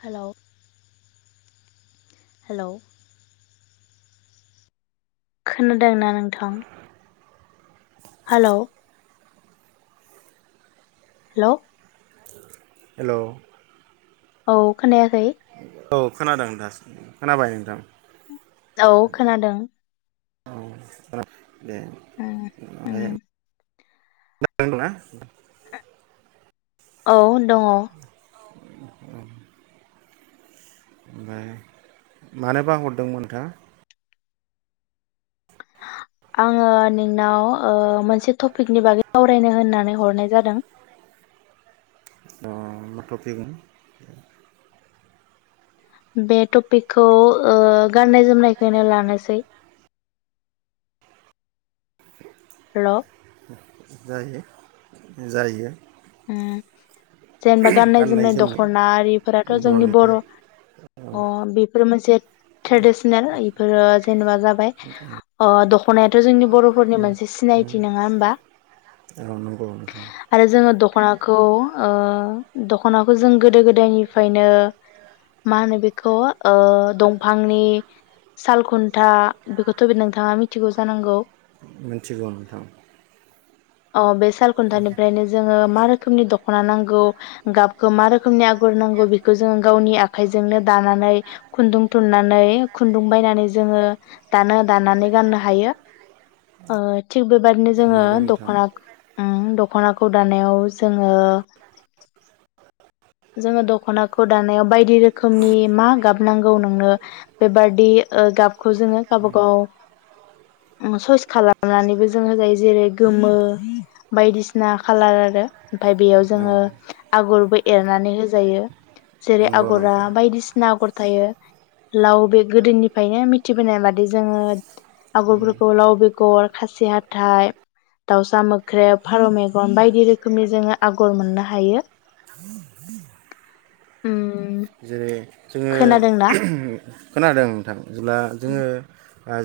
Hello hello. खोनादोंना नोंथां? Hello. Hello. Hello. औ खोनायाखै? औ खोनादों दासो, खोनाबाय नोंथां। औ खोनादों। द उम उम माय [inaudible] [inaudible] औ दङ। ओमफ्राय मानोबा हरदोंमोन नोंथाङा? आङो नोंनाव ओ मोनसे टपिकनि बागै सावरायनो होननानै हरनाय जादों। उम मा टफिग? बे टपिकखौ ओ गाननाय जोमनायखौनो लानोसै। हेलौ। जायो जायो। अम। जेनेबा गाननाय जोमनाय दख'ना आरिफोराथ' जोंनि बर'नि बर' अ बेफोरो मोनसे ट्रेडिसनेल बेफोरो जेनेबा जाबाय दख'नायाथ' जोंनि बर'फोरनि मोनसे सिनायथि नङा होमबा नंगौ नंगौ। आरो जोङो द दख'नाखौ दख'नाखौ जों गोदो गोदायनिफ्रायनो, मा होनो बेखौ? दंफांनि सालखुन्था बेखौथ' बे नोंथाङा मिथिगौ जानांगौ। मिथिगौ नोंथां। अ बे साल खुन्थानिफ्रायनो जोंङो। मा रोखोमनि दखना नांगौ, गाबखौ मा रोखोमनि अगर नांगौ, बेखौ जों गावनि आखायजोंनो दानानै खुन्दुं थुननानै खुन्दुं बायनानै दानानै गाननो हाथों थेवबो बे बायदिनो। जोङो नंगौ नोंथां दख'ना [unintelligible] दानायाव जोंङो जोङो दखनाखौ दानायाव बायदि रोखोमनि मा गाब नांगौ नोंनो बेबादि ओ गाबखौ जोङो गाबा गाव सयस खालामनानैबो जो जायो जेरै गोमो बायदिसिना खालार आरो ओमफाय बेयाव औ जोङो आगरबो एरनानै होजायो जेरै नंगौ आगरा नोंथां बायदिसिना आगर थायो लाव बे गोदोनिफ्रायनो मिथिबोनाय बादि जोङो आगरफोरखौ लाव बेगर, खासि हाथाइ, दाउसा मोख्रेब, फारौ मेगन बायदि रोख रोखोमनि जोङो आगर मोननो हायो उम। जेरै जोङो खोनादोंना खोनादों नोंथां जेब्ला जोङो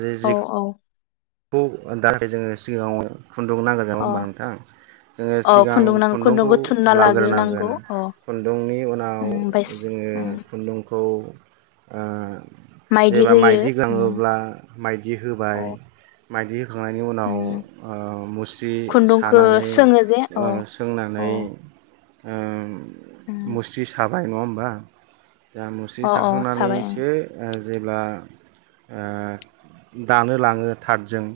जे औ जिखौ औ। खौ दा जोंङो सिगाङाव खुन्दुं नांग्रोगोन नङा अ होमबा नोंथां जोङो अ सिगां खुन्दुं नांगौ खुन्दुंखौ थुनना लाग्रोनांगौ लाग्रोनांगोन अ खुन्दुंनि उनाव ओमफ्राय जोङो खुन्दुंखौ ओ जेबा माइदि गाङोब्ला माइदि होबाय। अ मायदि होखांनायनि उनाव ओ मुस्रि खुन्दुंखौ सानानै सोङो जे अ ओ अ सोंनानै ओम मुस्रि साब बाय नङा होमबा? दा मुस्रि अ अ साबाय साखांनानैसो ओ जेब्ला आ दानो लाङो थादजों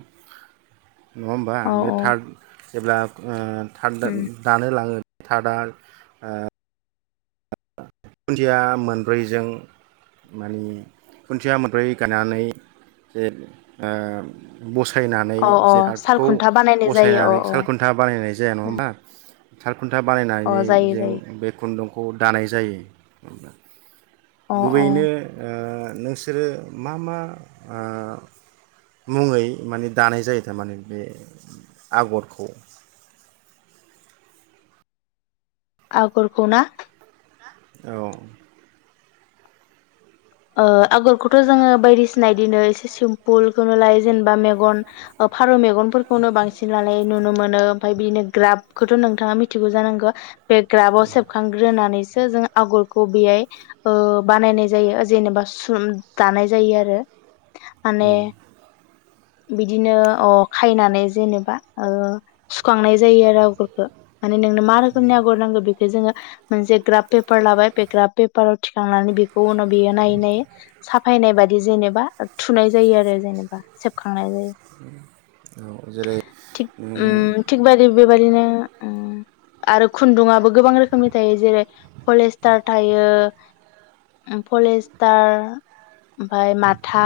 नङा होमबा अ बे थार्ड जेब्ला ओ थार्ड दानो लाङो थार्डआ आ खुन्थिया मोनब्रैजों माने खुन्थिया मोनब्रै गायनानै ओ बस अ [unintelligible] अ जे कार्डखौ सालखुन्था बानायनाय जायो बसायनानै अ सालखुन्था बानायनाय जाया नङा अ होमबा? खुन्था अ बानायनानै जायो जों जायो बे खुन्दुं खौ दानाय जायो। [inaudible] अ अ गुबैयैनो ओ नोंसोरो मा मा आ मुङै माने दानाय जायो थारमाने बे आगरखौ? आगरखौना? औ ओ आगरखौथ' जोङो बायदिसिना इदिनो एसे सिमपुलखौनो लायो जेनेबा मेगन ओ फारौ मेगनफोरखौनो बांसिन लानाय नुनो मोनो ओमफाय बिनो ग्राबखौथ' नोंथाङा मिथिगौ जानांगो। बे ग्राबाव सेबखांग्रोनानै सो जों आगरखौ बेयाइ ओ बानायनाय जायो ओ जेनेबा स्रुम दानाय जायो आरो माने औ बिदिनो अ खायनानै जेनेबा ओ सुखांनाय जायो आरो आगरखो माने नोंनो मा रोखोमनि आगर नांगौ बेखो जोंङो मोनसे ग्राब पेपार लाबाय बे ग्राब पेपार थिखांनानै बेखौ उनाव नायै-नायै साफाय नाय बादि जेनेबा ओ थुनाय जायो आरो जेनेबा सेबखांनाय जायो औ जेरै थिग उम नोङो थिग बायदि बेबादिनो उम आरो खुन्दुंङाबो गोबां रोखोमनि थायो जेरै पलेस्टार थायो अम पलेस्टार ओमफाय माथा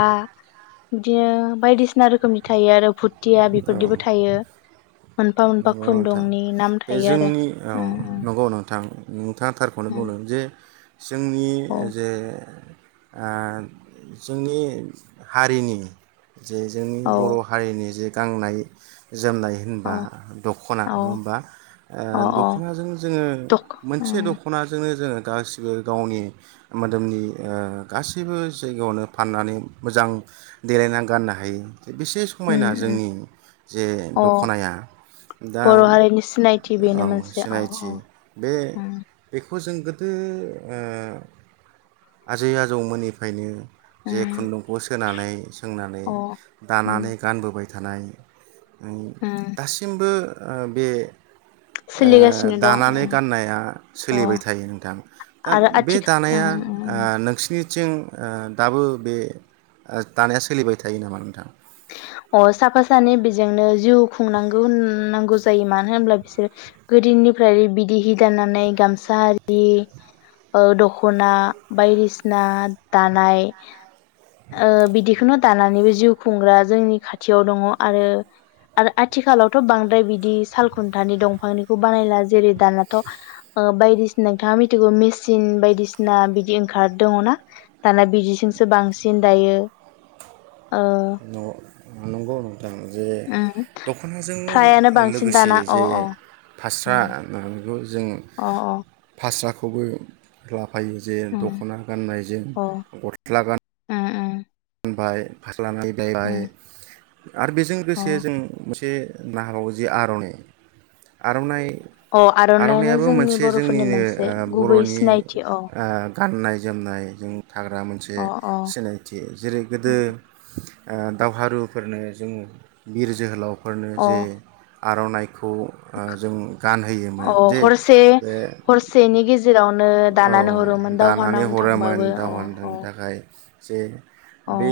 इदिनो बायदिसिना रोखोमनि थायो आरो भुट थिया बेफोरदोबो थायो। मोनफा-मोनफा अ नोंथां बे जोंनि औ उम नंगौ नोंथां नोंथाङा थारखौनो उम बुंदों जे जोंनि औ जे आ जोंनि हारिनि जे जोंनि बर' औ हारिनि जे गाननाय जोमनाय अ होनबा दखना अ नङा ओमबा ओ अ दख'नाजों जोंङो दख मोनसे उम दख'नाजों नो जोंङो गासिबो गावनि मोदोमनि ओ गासैबो जायगायावनो फाननानै मोजां देलायना गाननो हायो बेसे उम समायना उम जोंनि जे दख'नाया बर'हारिनि सिनायथि बेनो मोनसे औ औ अम खौ जों गोदो ओ आजै आजौमोननिफायनो जे उम खुन्दुंखौ सोनानै सोंनानै अ उम दानानै गानबोबाय थानाय नो उम दासिमबो ओ बे ओ सोलिगासिनो दं दानानै उम गाननाया अ सोलिबाय थायो नोंथां दा आरो बे आथिखा उम दानाया ओ उम नोंसिनि थिं दाबो बे दानाया सोलिबाय थायो नामा नोंथां अ साफा सानै बेजोंनो जिउ खुंनांगौ नांगौ जायो मानो होनब्ला बिसोर गोदोनिफ्राय बिदिहि दानानै गामसा आरि दख'ना बायदिसिना दानाय ओ बिदिखौनो दानानैबो जिउ खुंग्रा जोंनि खाथियाव दंङ आरो आरो आथिखालावथ' बांद्राय बिदि साल खुन्थानि दंफांनिखौ बानायला जेरै दानाथ' बायदिसिना नोंथाङा मिथिगौ मिसिन बायदिसिना बिदि ओंखार दंङना दाना बिदिजोंसो बांसिन दायो गौ नंगौ नोंथां जे उम दख'नाजों फ्रायानो बांसिन लोगोसे दाना अ जे अ फास्रा उम जों अ फासराखौ खौबो लाब फायो जे उम दख'ना गाननायजों अ उम गस्ला गान उम बाय उम हार [unintelligible] आरो बेजों अ लोगोसे जों मोनसे ना हाबावगो जि आर'नाइ आर'नाइ अ आर'नाइानो आर'नाइयाबो जोंनि मोनसे बर'फोरनि जोंनिनो मोनसे गुबै बर'नि सिनायथि अ गाननाय जोमनायजों थाग्रा मोनसे अ अ सिनायथि जेरै गोदो उम ओ दावहारुफोरनो जोङो बिर जोहोलाव फोरनो जे अ आर'नाइ खौ ओ जों गानहोयोमोन। अ जे हरसे बे हरसेनि गेजेरावनो औ दानानै हरोमोन दावहा दानानै नांनो हरोमोन थांबाबो अ अ दावहाननि थाखाय जे अ बे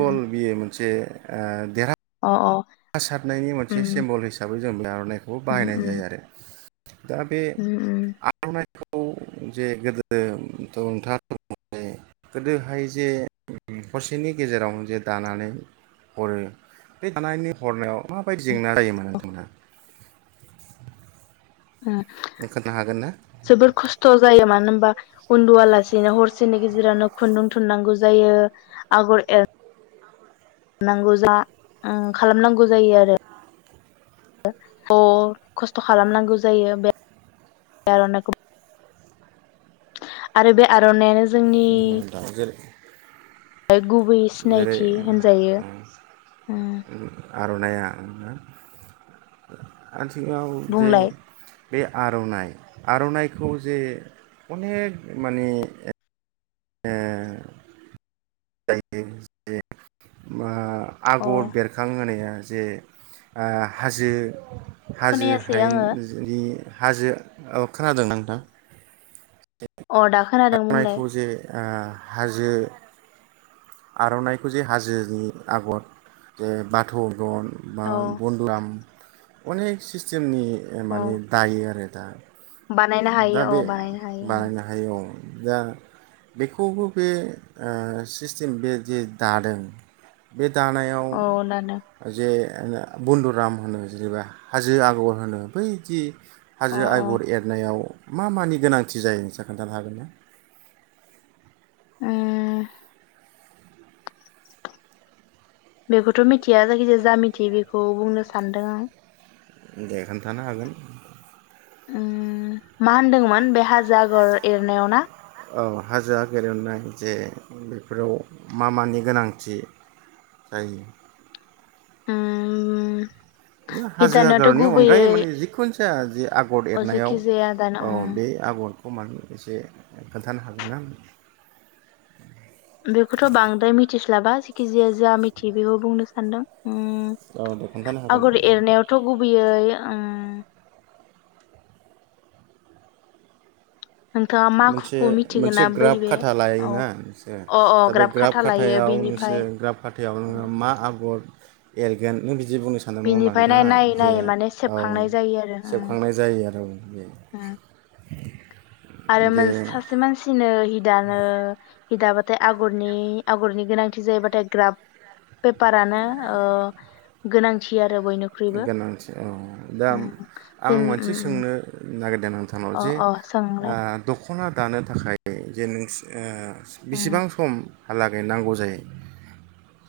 उम बियो मोन जे ओ देरहा अ अ। हा सारनायनि मोनसे उम सेम्बल हिसाबै जों दा आर'नायखौ उम बाहायनाय उम जायो आरो। दा बे उम उम आर'नाइ खौ जे गोदोथ' [unintelligible] गोदोहाय जे हरसेनि गेजेराव जे दानानै हरो बे दानायनि हरनायाव माबायदि जेंना जायोमोन नोंथांमोनहा? ओ खोन्थानो हागोन ना जोबोर खस्थ' जायो मानो होमबा उन्दुआलासेनो हरसेनि गेजेरावनो खुन्दुं थुननांगौ जायो। आगर एर नांगौ जा ओं खालामनांगौ जायो आरो। [unintelligible] खस्थ' खालामनांगौ जायो बे [inaudible] आर'नाइखौ आरो बे आर'नाइयानो जोंनि जेरै [unintelligible] गुबै जेरै सिनायथि होनजायो उम। आर'नाइ आ उम ना आ सिङाव जे बुंलाय बे आर'नाइ आर'नाइखौ जे अनेक माने आ अ आगर बेरखां होनाया जे ओ हाजो हाजो खोनायासै हायेन आङो जोनि हाजो अ खोनादों नोंथां? अ दा खोनादों बुंलाय। अ हाजो आर'नाइखौ जे हाजोनि आगर जे बाथ' दन बा अ बन्दलाम अनेक सिस्टेमनि माने दायो आरो। दा बानायनो दा हायो औ बे बानायनो हायो ओं। बानायनो हायो औ दा बेखौबो बे अ सिस सिम बे जे दादों बे दानायाव अ दादों जे बन्दुराम होनो जेनेबा हाजो आगर होनो बैदि अ हाजो अ आगर एरनायाव मा मानि गोनांथि जायो नोंसा खोन्थानो हागोन ना? उम्म बेखौथ' मिथिया जायखिजाया जा मिथियो बेखौ बुंनो सानदों आं। दे खोनथानो हागोन। उम्म मा होनदोंमोन बे हाजो आगर एरनायाव ना? औ हाजो एरनाय जे बेफोराव मा मानि गोनांथि जायो? उम्म हाजो आगरनि अनगायै माने जिखुनु जाया जि आगर अ एरनायाव जेखि जाया दाना औ उम बे आगर समान एसे खोन्थानो हागोनना? जेकी जाया जा मिथियो बेखौ बुंनोसा सान्दों उम्म औ दे खोन्थानो हागोन आगर एरनायावथ' गुबैयै उम्म [unintelligible] नोंथाङा मोनसे माखुखौ मोनसे मिथिगोना बै ग्राफ बे खाथा लायो हो औ नोंसोर अ दा बे ग्राफ ग्रााब खाथा लायो खाथायाव नोंसोर बेनिफ्राय ग्रााब खाथायाव नोङो मा आगर एरगोन नों जि बुंनो सानदों नङा होमबा बेनिफ्राय नाय नोंथाङा नायै जे नायै माने औ सेबखांनाय जायो आरो उम सेबखांनाय जायो आरो बे उम आरो मोन जे सासे मानसिनो दानो हि दाबाथाय आगरनि आगरनि गोनांथि जायोबाथाय ग्राब पेपारानो ओ गोनांथि आरो बयनिख्रुइबो गोनांथि औ दा उम आं जेन मोनसे उम उम सोंनो नागिरदों? नोंथांनाव अ जे अ ओ सोंलाय दख'ना दानो थाखाय जे नोसो ओ बिसेबां सम? हालागै नांगौ जायो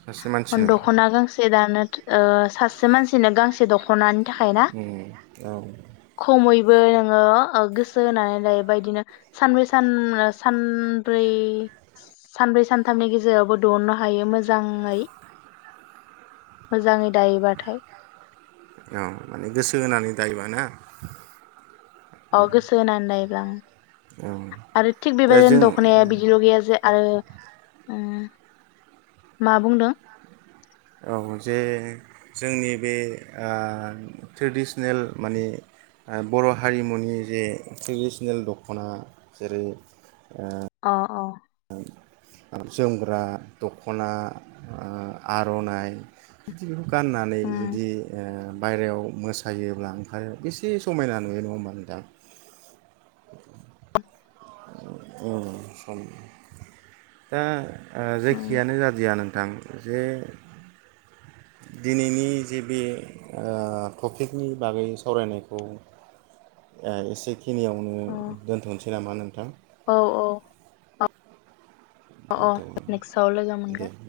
सासे मानसिनो दखना गांसे दानो ओ सासे मानसि नो गांसे दख'ना ओम औ बो नोङो ओ गोसो होनानै दायोबा ईदिनो सानब्रै सान सानब्रै सानब्रै सानथामनि गेजेरावबो दहननो हायो मोजाङै। मोजांङै औ माने गोसो होनानै दायोबा। [unintelligible] अ गोसो होनानै बां औ [unintelligible] आरो थिग दा बेबायदिनो जों दखनाया बिदिल' गैया जे आरो ओम मा बुंदों? औ जे जोंनि बे ओ ट्रेडिसनेल माने बर' हारिमुनि जे ट्रेडिसनेल दख'ना जेरै अ अ जोमग्रा दख'ना ओ आर'नाइ गाननानै उम जुदि ओ बायरायाव मोसायोब्ला ओंखारो बेसे समायना नुयो नङा होमबा नोंथां सम दा [unintelligible] ओ उम जायखियानो जादियानो [unintelligible] दिनैनि जे बे टपिकनि बागै सावरायनायखौ एसे खिनियावनो अ दोनथनोसै मा नोंथां औ औ अ अ नेक्साव लोगो मोनगोन। दे